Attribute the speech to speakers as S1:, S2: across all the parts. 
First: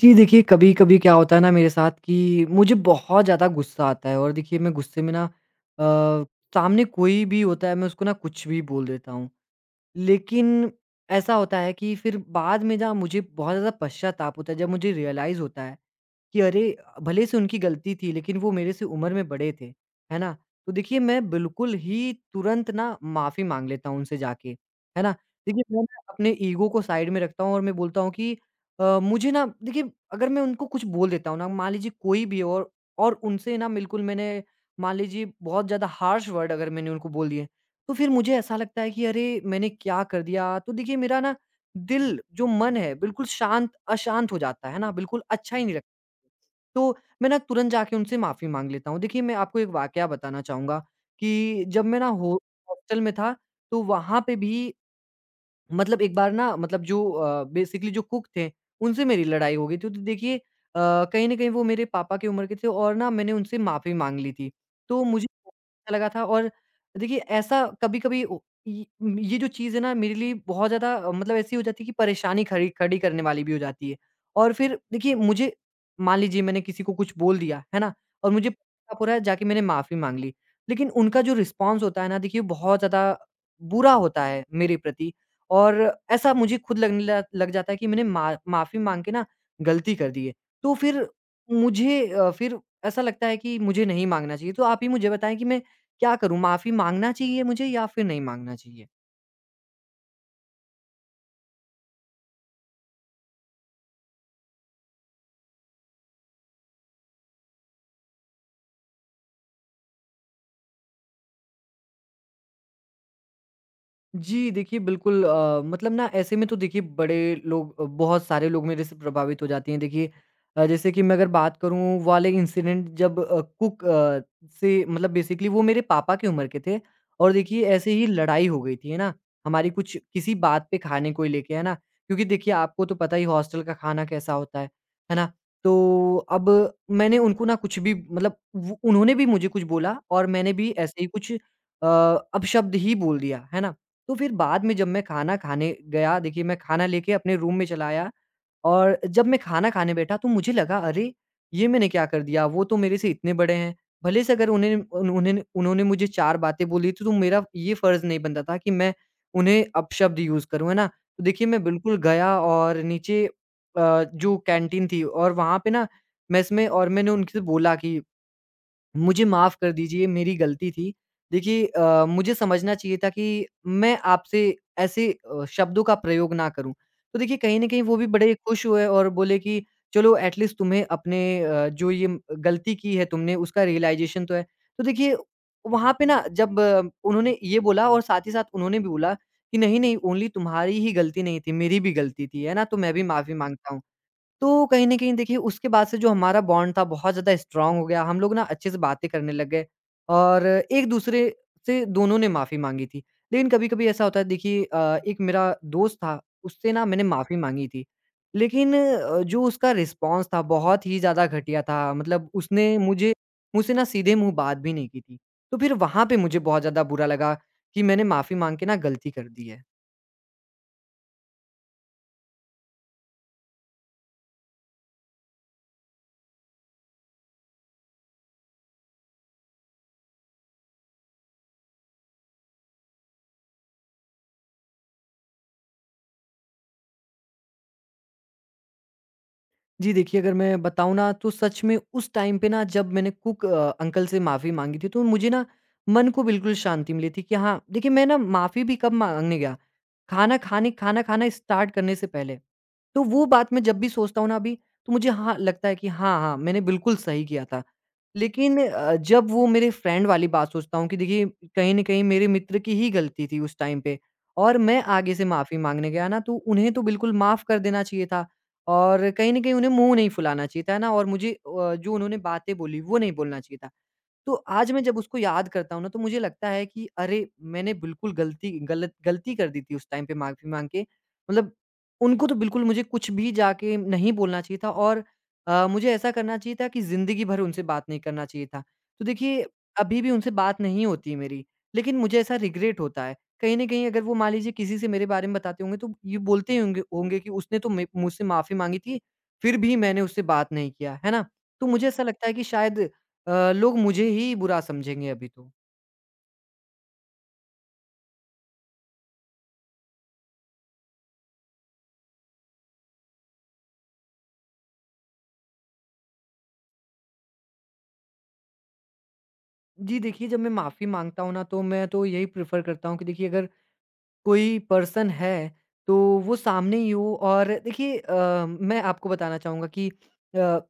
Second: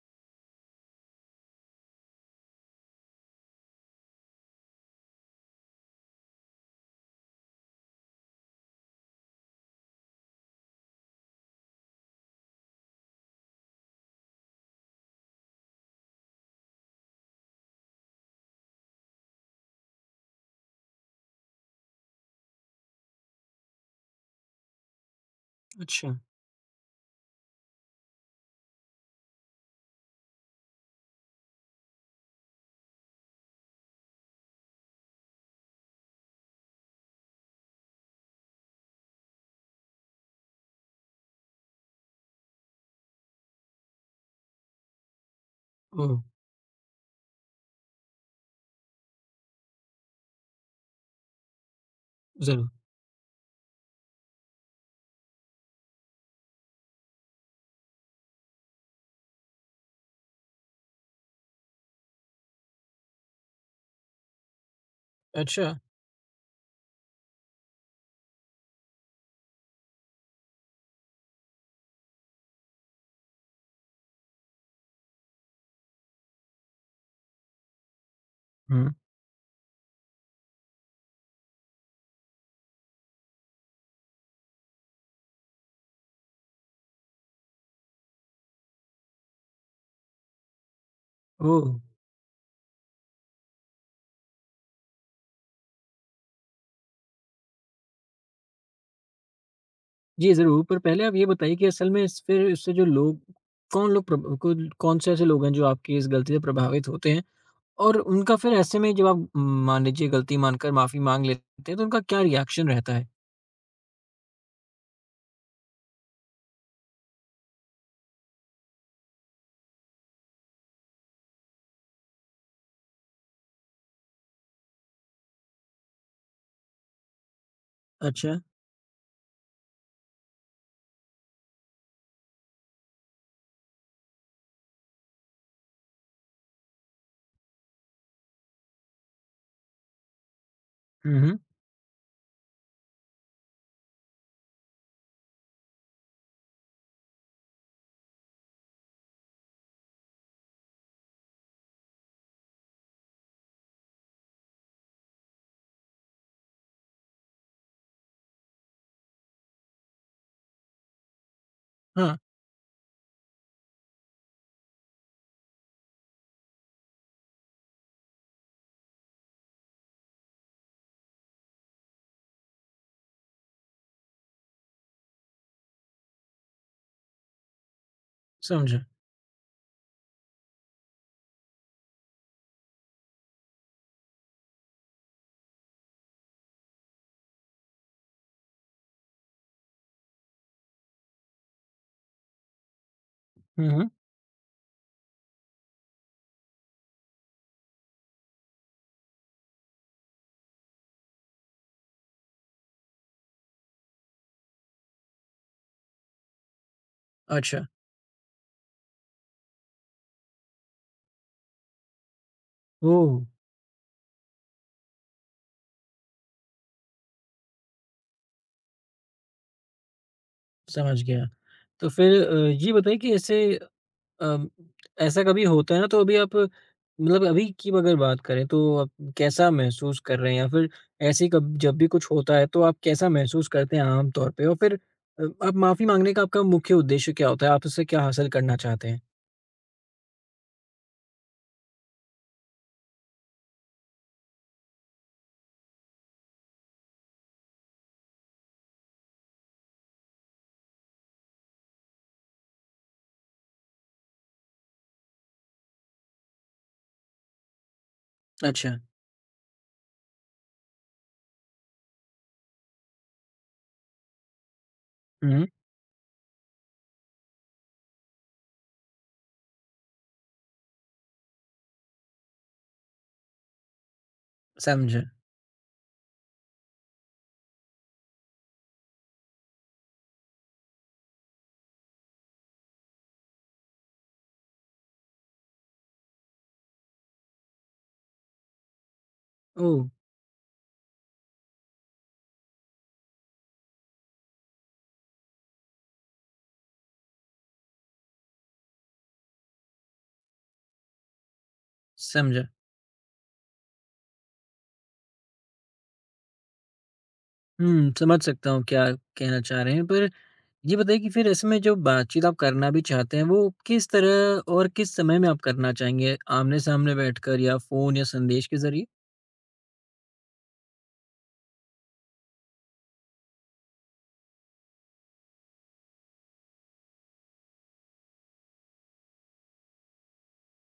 S1: जी, देखिए कभी-कभी क्या होता है ना मेरे साथ कि मुझे बहुत ज़्यादा गुस्सा आता है और देखिए मैं गुस्से में ना अ, सामने कोई भी होता है मैं उसको ना कुछ भी बोल देता हूँ। लेकिन ऐसा होता है कि फिर बाद में ना मुझे बहुत ज़्यादा पश्चाताप होता है जब मुझे रियलाइज़ होता है कि अरे भले से उनकी गलती थी लेकिन वो मेरे से उम्र में बड़े थे, है ना? तो देखिए मैं बिल्कुल ही तुरंत ना माफ़ी माँग लेता हूँ उनसे जाके, है ना? देखिए मैं ना
S2: अच्छा।
S1: अपने ईगो को साइड में रखता हूँ और मैं बोलता हूँ कि मुझे ना देखिए अगर मैं उनको कुछ बोल देता हूँ ना मान लीजिए कोई भी और उनसे ना बिल्कुल मैंने मान लीजिए बहुत ज़्यादा हार्श वर्ड अगर मैंने उनको बोल दिए, तो फिर मुझे ऐसा लगता है कि अरे मैंने क्या कर दिया? तो देखिए मेरा ना दिल जो मन है बिल्कुल शांत अशांत हो जाता है ना? बिल्कुल अच्छा ही नहीं
S2: ओह!
S1: तो मैं ना तुरंत जाके उनसे माफ़ी माँग लेता हूँ। देखिए, मैं आपको एक वाकया बताना चाहूँगा कि जब मैं ना हो
S2: ज़रूर।
S1: हॉस्टल में था, तो वहाँ पे भी मतलब एक बार ना मतलब जो बेसिकली जो कुक थे, उनसे मेरी लड़ाई हो गई थी। तो देखिए कहीं न कहीं वो मेरे पापा की उम्र के थे और ना मैंने उनसे माफ़ी माँग ली थी। तो मुझे
S2: अच्छा।
S1: अच्छा लगा था और देखिए ऐसा कभी-कभी ओ ये ये जो चीज़ है ना मेरे लिए बहुत ज़्यादा मतलब ऐसी हो जाती है कि परेशानी खड़ी खड़ी करने वाली भी हो जाती है। और फिर देखिए मुझे मान लीजिए मैंने किसी को कुछ बोल दिया, है ना? और मुझे
S2: हुँ।
S1: पश्चाताप हो रहा है, जाके मैंने माफ़ी माँग ली। लेकिन उनका जो रिस्पॉन्स होता है ना देखिए बहुत ज़्यादा बुरा होता है मेरे प्रति। और ऐसा मुझे खुद लगने ल लग जाता है कि मैंने मा माफ़ी माँग के ना गलती कर दी है। तो फिर
S2: ओह!
S1: मुझे फिर ऐसा लगता है कि मुझे नहीं माँगना चाहिए। तो आप ही मुझे बताएँ कि मैं क्या करूँ? माफ़ी माँगना चाहिए मुझे या फिर नहीं माँगना चाहिए?
S2: जी, ज़रूर, पर पहले आप ये बताइए कि असल में इस फिर इससे जो लोग कौन से ऐसे लोग हैं जो आपकी इस गलती से प्रभावित होते हैं? और उनका फिर ऐसे में जब आप मान लीजिए गलती मानकर माफ़ी माँग लेते हैं, तो उनका क्या रिएक्शन रहता है?
S1: जी, देखिए बिल्कुल मतलब ना ऐसे में तो देखिए बड़े लोग बहुत सारे लोग मेरे से प्रभावित हो जाते हैं। देखिए जैसे कि मैं अगर बात करूँ वाले इंसिडेंट जब कुक से मतलब बेसिकली वो मेरे पापा की उम्र के थे और देखिए ऐसे ही
S2: अच्छा।
S1: लड़ाई हो गई थी, है ना? हमारी कुछ किसी बात पे खाने को ही लेके, है ना? क्योंकि देखिए आपको तो पता ही हॉस्टल का खाना कैसा होता है ना? तो अब मैंने उनको ना कुछ भी मतलब वो उन्होंने भी मुझे कुछ बोला और मैंने भी ऐसे ही
S2: हुँ,
S1: कुछ
S2: हुँ।
S1: अपशब्द ही बोल दिया, है ना? तो फिर बाद में जब मैं खाना खाने गया देखिए मैं खाना लेके अपने रूम में चला आया और जब मैं खाना खाने बैठा तो मुझे लगा अरे! ये मैंने क्या कर दिया? वो तो मेरे से इतने बड़े हैं। भले से अगर उन्हें उन्होंने उन्होंने मुझे 4 बातें बोली थी तो मेरा ये फ़र्ज़ नहीं बनता था कि मैं उन्हें अपशब्द यूज़ करूँ, है ना? तो देखिए मैं बिल्कुल
S2: हाँ।
S1: गया और नीचे जो कैंटीन थी और वहाँ पे ना मेस में और मैंने उनसे बोला कि मुझे माफ़ कर दीजिए, मेरी गलती थी। देखिए मुझे समझना चाहिए था कि मैं आपसे ऐसे शब्दों का प्रयोग ना करूँ। तो देखिए कहीं न कहीं वो भी बड़े खुश
S2: समझा।
S1: हुए और बोले कि चलो एट लीस्ट तुम्हें अपने जो गलती की है तुमने उसका रियलाइज़ेशन तो है। तो देखिए वहाँ पे ना जब उन्होंने ये बोला और साथ ही साथ उन्होंने भी बोला कि नहीं, नहीं ओनली तुम्हारी ही गलती नहीं थी, मेरी भी गलती थी, है ना? तो मैं भी माफ़ी
S2: हुँ,
S1: माँगता हूँ।
S2: हुँ।
S1: तो कहीं न कहीं देखिए उसके बाद से जो हमारा बॉन्ड था बहुत ज़्यादा स्ट्रॉन्ग हो गया। हम लोग ना अच्छे से बातें करने लग गए और एक-दूसरे से दोनों ने माफ़ी माँगी थी। लेकिन कभी-कभी ऐसा होता है देखिए एक मेरा दोस्त था उससे ना मैंने माफ़ी
S2: अच्छा।
S1: माँगी थी। लेकिन जो उसका रिस्पॉन्स था बहुत ही ज़्यादा घटिया था। मतलब उसने मुझे
S2: ओह!
S1: मुझसे ना सीधे मुँह बात भी नहीं की थी। तो फिर वहाँ पे मुझे बहुत ज़्यादा बुरा लगा कि मैंने माफ़ी माँग के ना गलती कर दी है।
S2: समझ गया। तो फिर ये बताइए कि अम, ऐसा कभी होता है ना, तो अभी आप मतलब अभी की अगर बात करें तो आप कैसा महसूस कर रहे हैं, या फिर ऐसे कब, जब भी कुछ होता है तो आप कैसा महसूस करते हैं आम तौर पे, और फिर आप माफी मांगने का आपका मुख्य उद्देश्य क्या होता है, आप उससे क्या हासिल करना चाहते हैं?
S1: जी, देखिए अगर मैं बताऊँ ना तो सच में उस टाइम पे ना जब मैंने कुक अंकल से माफ़ी माँगी थी तो मुझे ना मन को बिल्कुल शांति मिली थी कि हाँ, देखिए मैं ना माफ़ी भी कब माँगने गया, खाना खाना स्टार्ट करने से पहले। तो वो बात मैं जब भी सोचता हूँ ना अभी तो मुझे हाँ, लगता है कि हाँ, हाँ, मैंने बिल्कुल सही किया था। लेकिन
S2: अच्छा।
S1: जब वो मेरे फ्रेंड वाली बात सोचता हूँ कि देखिए कहीं न कहीं मेरे मित्र की ही गलती थी उस टाइम पे और मैं आगे से
S2: हम्म।
S1: माफ़ी माँगने गया ना तो उन्हें तो बिल्कुल माफ़ कर देना चाहिए था। और कहीं न कहीं उन्हें मुँह नहीं फुलाना चाहिए था ना और मुझे जो उन्होंने बातें बोली, वो नहीं बोलना चाहिए था। तो आज मैं जब
S2: समझा।
S1: उसको याद करता हूँ ना, तो मुझे लगता है कि अरे! मैंने बिल्कुल गलती कर दी थी उस टाइम पे माफ़ी माँग के। मतलब उनको तो बिल्कुल मुझे कुछ भी जाके नहीं बोलना चाहिए था और मुझे ऐसा करना चाहिए था कि ज़िंदगी भर उनसे बात नहीं करना चाहिए था। तो देखिए,
S2: ओह!
S1: अभी भी उनसे बात नहीं होती मेरी, लेकिन मुझे ऐसा रिग्रेट होता है। कहीं न कहीं अगर वो मान लीजिए किसी से मेरे बारे में बताते होंगे, तो ये बोलते ही होंगे होंगे कि उसने तो मे मुझसे माफ़ी माँगी थी, फिर भी मैंने उससे बात नहीं किया। है ना? तो मुझे ऐसा लगता है कि
S2: समझा।
S1: शायद लोग मुझे ही बुरा समझेंगे अभी तो।
S2: हम्म। समझ सकता हूँ क्या कहना चाह रहे हैं, पर ये बताइए कि फिर ऐसे में जो बातचीत आप करना भी चाहते हैं वो किस तरह और किस समय में आप करना चाहेंगे, आमने सामने बैठकर या फोन या संदेश के जरिए?
S1: जी देखिए, जब मैं माफ़ी माँगता हूँ ना तो मैं तो यही प्रेफ़र करता हूँ कि देखिए अगर कोई पर्सन है, तो वो सामने ही हो और देखिए मैं आपको बताना चाहूँगा कि अ,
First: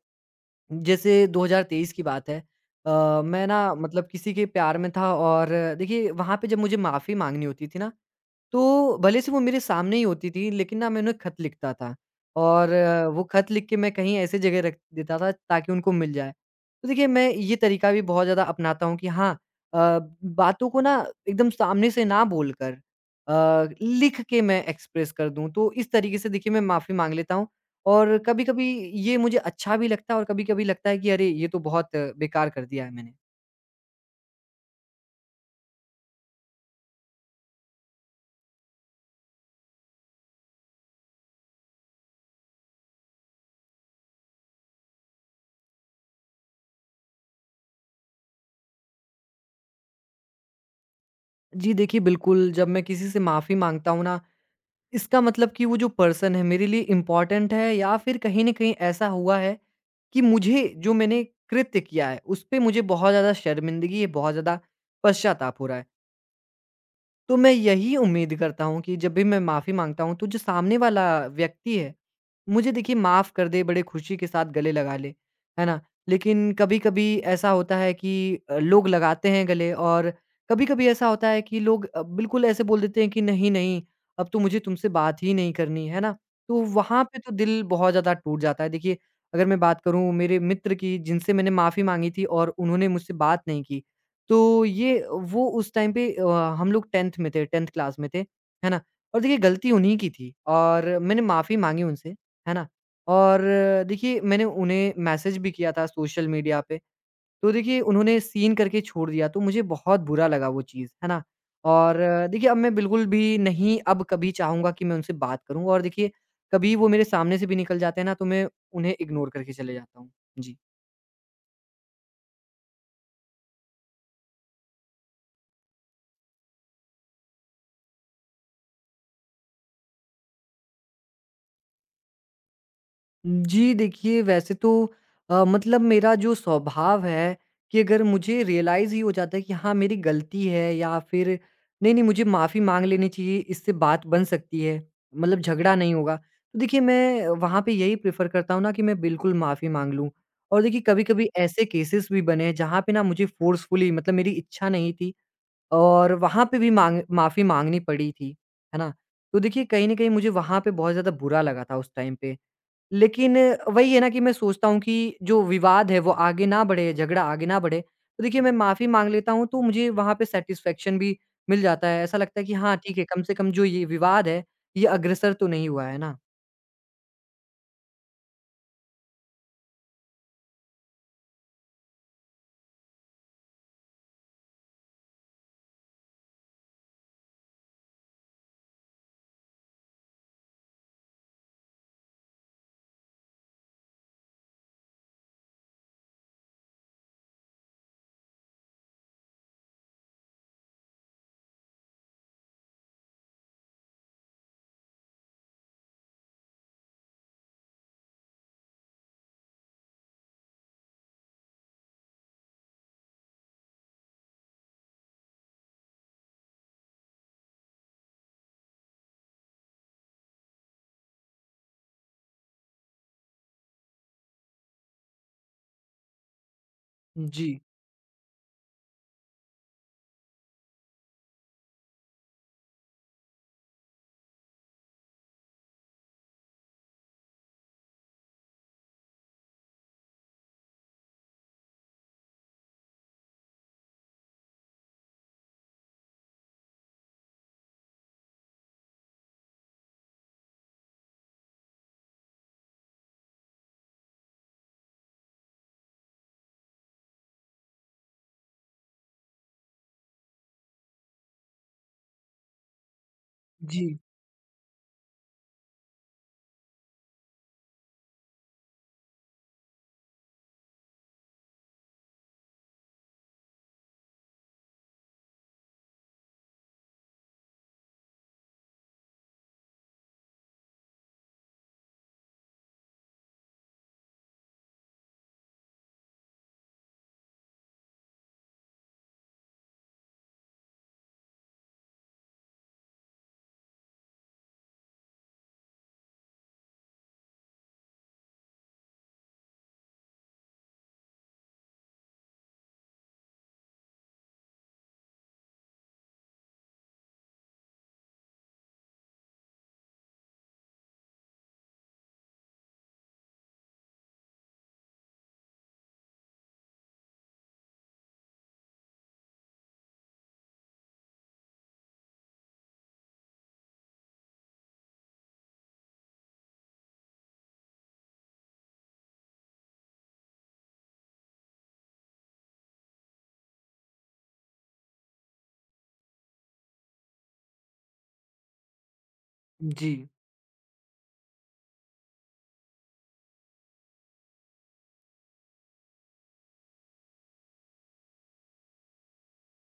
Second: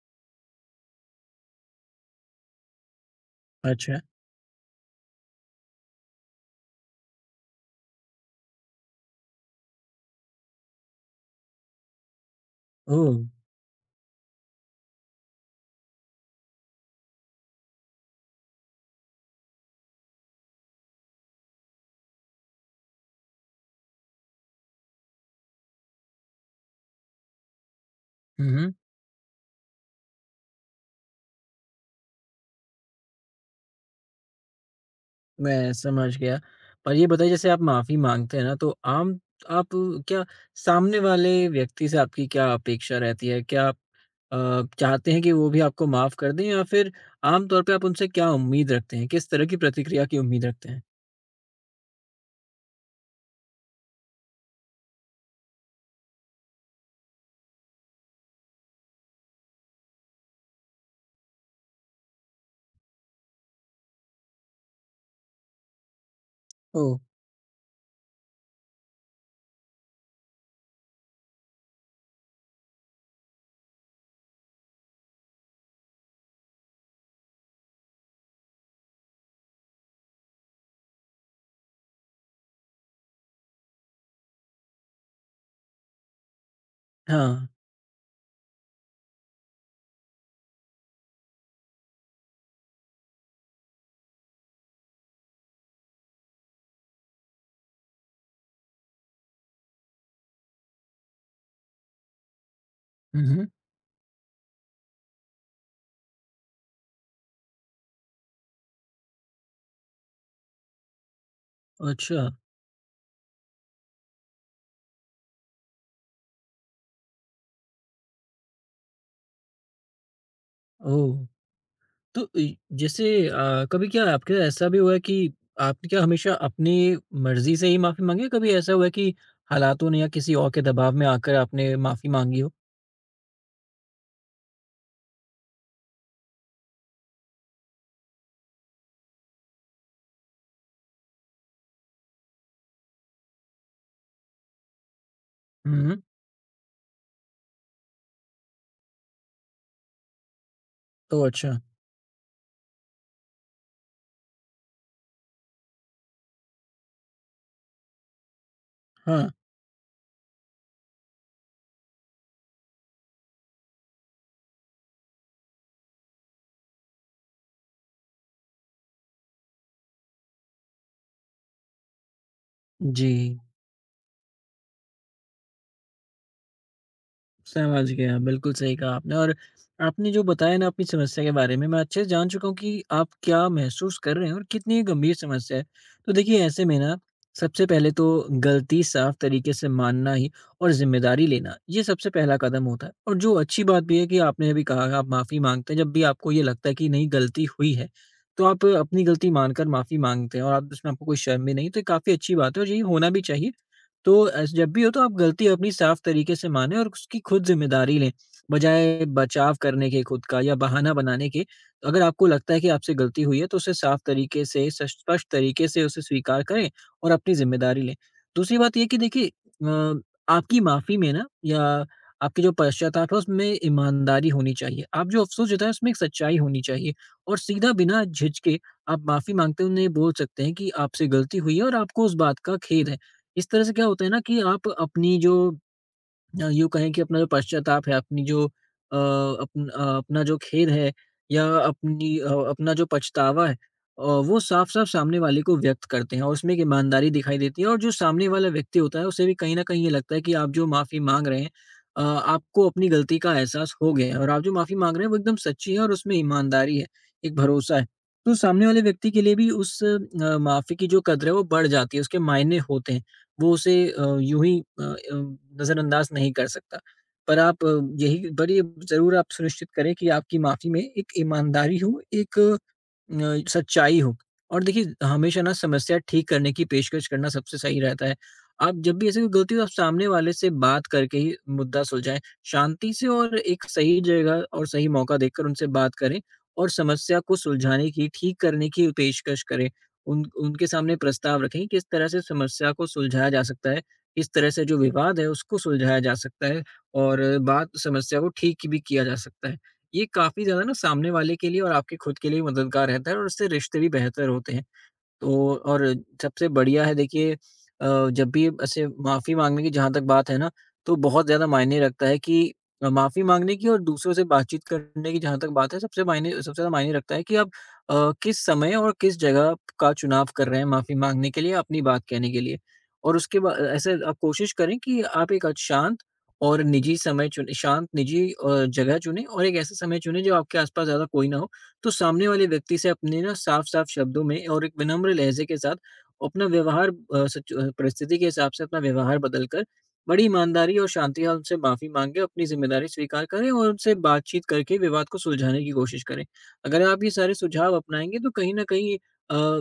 S1: जैसे 2023 की बात है मैं ना
S2: अच्छा।
S1: मतलब किसी के प्यार में था और देखिए वहाँ पे जब मुझे माफ़ी माँगनी होती थी ना तो भले से वो मेरे सामने ही होती थी, लेकिन ना मैं उन्हें खत लिखता था और
S2: ओह!
S1: वो खत लिख के मैं कहीं ऐसी जगह रख देता था ताकि उनको मिल जाए। तो देखिए मैं ये तरीका भी बहुत ज़्यादा अपनाता हूँ कि हाँ अ, बातों को ना एकदम सामने से ना बोलकर लिख के मैं एक्सप्रेस कर दूँ। तो इस तरीके से देखिए मैं माफ़ी माँग लेता हूँ और
S2: हुँ,
S1: कभी-कभी
S2: हुँ।
S1: ये मुझे अच्छा भी लगता है और कभी-कभी लगता है कि अरे! ये तो बहुत बेकार कर दिया है मैंने।
S2: मैं समझ गया। पर ये बताइए, जैसे आप माफ़ी माँगते हैं ना तो आम आप क्या सामने वाले व्यक्ति से आपकी क्या अपेक्षा रहती है? क्या आप चाहते हैं कि वो भी आपको माफ़ कर दें, या फिर आम तौर पे आप उनसे क्या उम्मीद रखते हैं? किस तरह की प्रतिक्रिया की उम्मीद रखते हैं?
S1: जी देखिए बिल्कुल, जब मैं किसी से माफ़ी माँगता हूँ ना इसका मतलब कि वो जो पर्सन है मेरे लिए इम्पोर्टेंट है या फिर कहीं न कहीं ऐसा हुआ है कि मुझे जो मैंने कृत्य किया है, उस पे मुझे बहुत ज़्यादा शर्मिंदगी है, बहुत ज़्यादा पश्चाताप हो रहा है।
S2: ओह!
S1: तो मैं यही उम्मीद करता हूँ कि जब भी मैं माफ़ी माँगता हूँ, तो जो सामने वाला व्यक्ति है, मुझे देखिए माफ़ कर दे, बड़े खुशी के साथ गले लगा ले, है ना? लेकिन कभी-कभी ऐसा होता है कि लोग लगाते हैं गले और कभी-कभी ऐसा होता है कि लोग बिल्कुल ऐसे बोल देते हैं कि नहीं, नहीं, अब तो मुझे तुमसे बात ही नहीं करनी, है ना? तो वहाँ पे तो
S2: हाँ।
S1: दिल बहुत ज़्यादा टूट जाता है। देखिए, अगर मैं बात करूँ मेरे मित्र की जिनसे मैंने माफ़ी माँगी थी और उन्होंने मुझसे बात नहीं की, तो ये वो उस टाइम पे हम लोग 10th में थे 10th क्लास में थे, है ना? और देखिए गलती उन्हीं की थी और मैंने माफ़ी माँगी उनसे, है ना?
S2: हुँ,
S1: और
S2: हुँ।
S1: देखिए मैंने उन्हें मैसेज भी किया था सोशल मीडिया पे, तो देखिए उन्होंने सीन करके छोड़ दिया तो मुझे बहुत बुरा लगा वो चीज़, है ना? और
S2: अच्छा।
S1: देखिए अब मैं बिल्कुल भी नहीं अब कभी चाहूँगा कि मैं उनसे बात करूँ और देखिए कभी वो मेरे सामने से भी निकल जाते हैं ना तो मैं उन्हें इग्नोर करके चले जाता हूँ। जी।
S2: ओह! तो इ जैसे कभी क्या आपके साथ ऐसा भी हुआ है कि आपने क्या हमेशा अपनी मर्ज़ी से ही माफ़ी माँगी है? कभी ऐसा हुआ है कि हालातों ने या किसी और के दबाव में आकर आपने माफ़ी माँगी हो?
S1: जी, देखिए वैसे तो मतलब मेरा जो स्वभाव है कि अगर मुझे रियलाइज़ ही हो जाता है कि हाँ, मेरी गलती है या फिर नहीं-नहीं मुझे माफ़ी माँग लेनी चाहिए, इससे बात बन सकती है, मतलब झगड़ा
S2: हुँ,
S1: नहीं
S2: हुँ।
S1: होगा। तो देखिए मैं वहाँ पे यही प्रेफ़र करता हूँ ना कि मैं बिल्कुल माफ़ी माँग लूँ। और देखिए
S2: ओह!
S1: कभी-कभी
S2: अच्छा।
S1: ऐसे केसेस भी बने हैं जहाँ पे ना मुझे फ़ोर्सफुली मतलब मेरी इच्छा नहीं थी और वहाँ पे भी माँग माफ़ी माँगनी पड़ी थी, है ना?
S2: हाँ।
S1: तो देखिए कहीं न कहीं मुझे वहाँ पे बहुत ज़्यादा बुरा लगा था उस टाइम पे। लेकिन वही है ना कि मैं सोचता हूँ कि जो विवाद है वो आगे ना बढ़े, झगड़ा आगे ना बढ़े। तो देखिए मैं माफ़ी माँग लेता हूँ तो मुझे वहाँ पे सैटिस्फैक्शन भी मिल जाता है। ऐसा लगता है कि हाँ ठीक है,
S2: जी।
S1: कम से कम जो ये विवाद है, ये अग्रसर तो नहीं हुआ है ना।
S2: समझ गया, बिल्कुल सही कहा आपने। और आपने जो बताया ना अपनी समस्या के बारे में, मैं अच्छे से जान चुका हूँ कि आप क्या महसूस कर रहे हैं और कितनी ये गंभीर समस्या है। तो देखिए ऐसे में ना, सबसे पहले तो गलती साफ तरीके से मानना ही और ज़िम्मेदारी लेना, ये सबसे पहला कदम होता है। और जो अच्छी बात भी है कि आपने अभी कहा आप माफ़ी माँगते हैं जब भी आपको ये लगता है कि नहीं, गलती हुई है, तो आप अपनी गलती मानकर माफ़ी माँगते हैं और आप उसमें आपको कोई शर्म भी नहीं, तो ये काफ़ी अच्छी बात है और यही होना भी चाहिए। तो ऐस जब भी हो तो आप गलती अपनी साफ तरीके से मानें और उसकी खुद ज़िम्मेदारी लें, बजाय बचाव करने के खुद का या बहाना बनाने के। अगर आपको लगता है कि आपसे गलती हुई है, तो उसे साफ तरीके से, स स्पष्ट तरीके से उसे स्वीकार करें और अपनी ज़िम्मेदारी लें। दूसरी बात ये है कि देखिए अ, आपकी माफ़ी में ना, या आपके जो पश्चाताप है उसमें ईमानदारी होनी चाहिए। आप जो अफ़सोस जताएँ उसमें एक सच्चाई होनी चाहिए और
S1: जी,
S2: सीधा बिना झिझके आप माफ़ी माँगते हुए उन्हें बोल सकते हैं कि आपसे गलती हुई है और आपको उस बात का खेद है। इस तरह से क्या होता है ना कि आप अपनी जो यूँ कहें कि अपना जो पश्चाताप है, अपनी जो अ, अपन अ, अपना जो खेद है, अपना जो पछतावा है, वो साफ-साफ सामने वाले को व्यक्त करते हैं और उसमें एक ईमानदारी दिखाई देती है, और जो सामने वाला व्यक्ति होता है, उसे भी कहीं न कहीं ये लगता है कि आप जो माफ़ी माँग रहे हैं, आपको अपनी गलती का एहसास हो गया है और आप जो माफ़ी माँग रहे हैं, वो एकदम सच्ची है और उसमें ईमानदारी है, एक भरोसा है। तो सामने वाले व्यक्ति के लिए भी उस माफ़ी की जो कदर है, वो बढ़ जाती है, उसके मायने होते हैं। वो उसे
S1: जी,
S2: अ, यूँ ही अ अ, नज़रअंदाज नहीं कर सकता। पर आप, अ, यही पर ये ज़रूर आप सुनिश्चित करें कि आपकी माफ़ी में एक ईमानदारी हो, एक सच्चाई हो। और देखिए हमेशा ना समस्या ठीक करने की पेशकश करना सबसे सही रहता है। आप जब भी ऐसी कोई गलती हो आप सामने वाले से बात करके ही मुद्दा सुलझाएँ। शांति से और एक सही जगह और सही मौका देखकर उनसे बात करें और समस्या को सुलझाने की, ठीक करने की पेशकश करें। उन उनके सामने प्रस्ताव रखें, किस तरह से समस्या को सुलझाया जा सकता है, किस तरह से जो विवाद है उसको सुलझाया जा सकता है और बात समस्या को ठीक भी किया जा सकता है। ये काफ़ी ज़्यादा ना सामने वाले के लिए और आपके खुद के लिए मददगार रहता है और उससे रिश्ते भी बेहतर होते हैं। तो और सबसे बढ़िया है, देखिए जब भी ऐसे माफ़ी माँगने की जहाँ तक बात है ना, तो बहुत ज़्यादा मायने रखता है कि माफ़ी माँगने की और दूसरों से बातचीत करने की जहाँ तक बात है, सबसे ज़्यादा मायने रखता है कि आप किस समय और किस जगह का चुनाव कर रहे हैं माफ़ी माँगने के लिए, अपनी बात कहने के लिए। और उसके बा ऐसे आप कोशिश करें कि आप एक शांत और निजी समय चुनें, शांत, निजी जगह चुनें और एक ऐसा समय चुनें जो आपके आस-पास ज़्यादा कोई ना हो। तो सामने वाले व्यक्ति से अपने ना साफ-साफ शब्दों में और एक विनम्र लहज़े के साथ अपना व्यवहार परिस्थिति के हिसाब से अपना व्यवहार बदलकर
S1: जी।
S2: बड़ी ईमानदारी और शांति से उनसे माफ़ी माँगे, अपनी ज़िम्मेदारी स्वीकार करें और उनसे बातचीत करके विवाद को सुलझाने की कोशिश करें। अगर आप ये सारे सुझाव अपनाएँगे तो कहीं न कहीं अ,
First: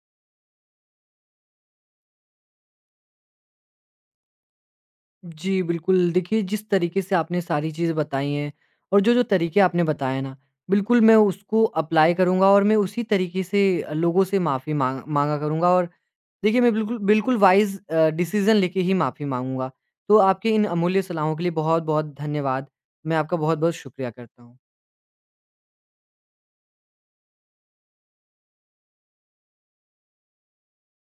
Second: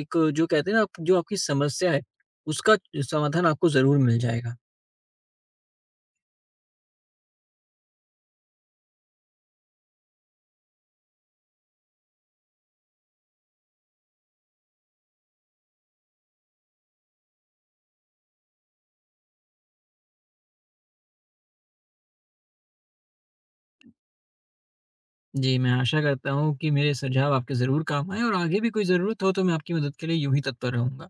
S2: एक जो कहते हैं ना, आप जो आपकी समस्या है, उसका समाधान आपको ज़रूर मिल जाएगा।
S1: जी, बिल्कुल देखिए जिस तरीके से आपने सारी चीज़ें बताई हैं और जो-जो तरीके आपने बताए ना, बिल्कुल मैं उसको अप्लाई करूँगा और मैं उसी तरीके से लोगों से माफ़ी माँग माँगा करूँगा और देखिए, मैं बिल्कुल बिल्कुल वाइज़ डिसीज़न लेके ही माफ़ी माँगूँगा। तो आपके इन अमूल्य सलाहों के लिए बहुत-बहुत धन्यवाद। मैं आपका बहुत-बहुत शुक्रिया करता हूँ।
S2: जी, मैं आशा करता हूँ कि मेरे सुझाव आपके ज़रूर काम आएँ और आगे भी कोई ज़रूरत हो तो मैं आपकी मदद के लिए यूँ ही तत्पर रहूँगा।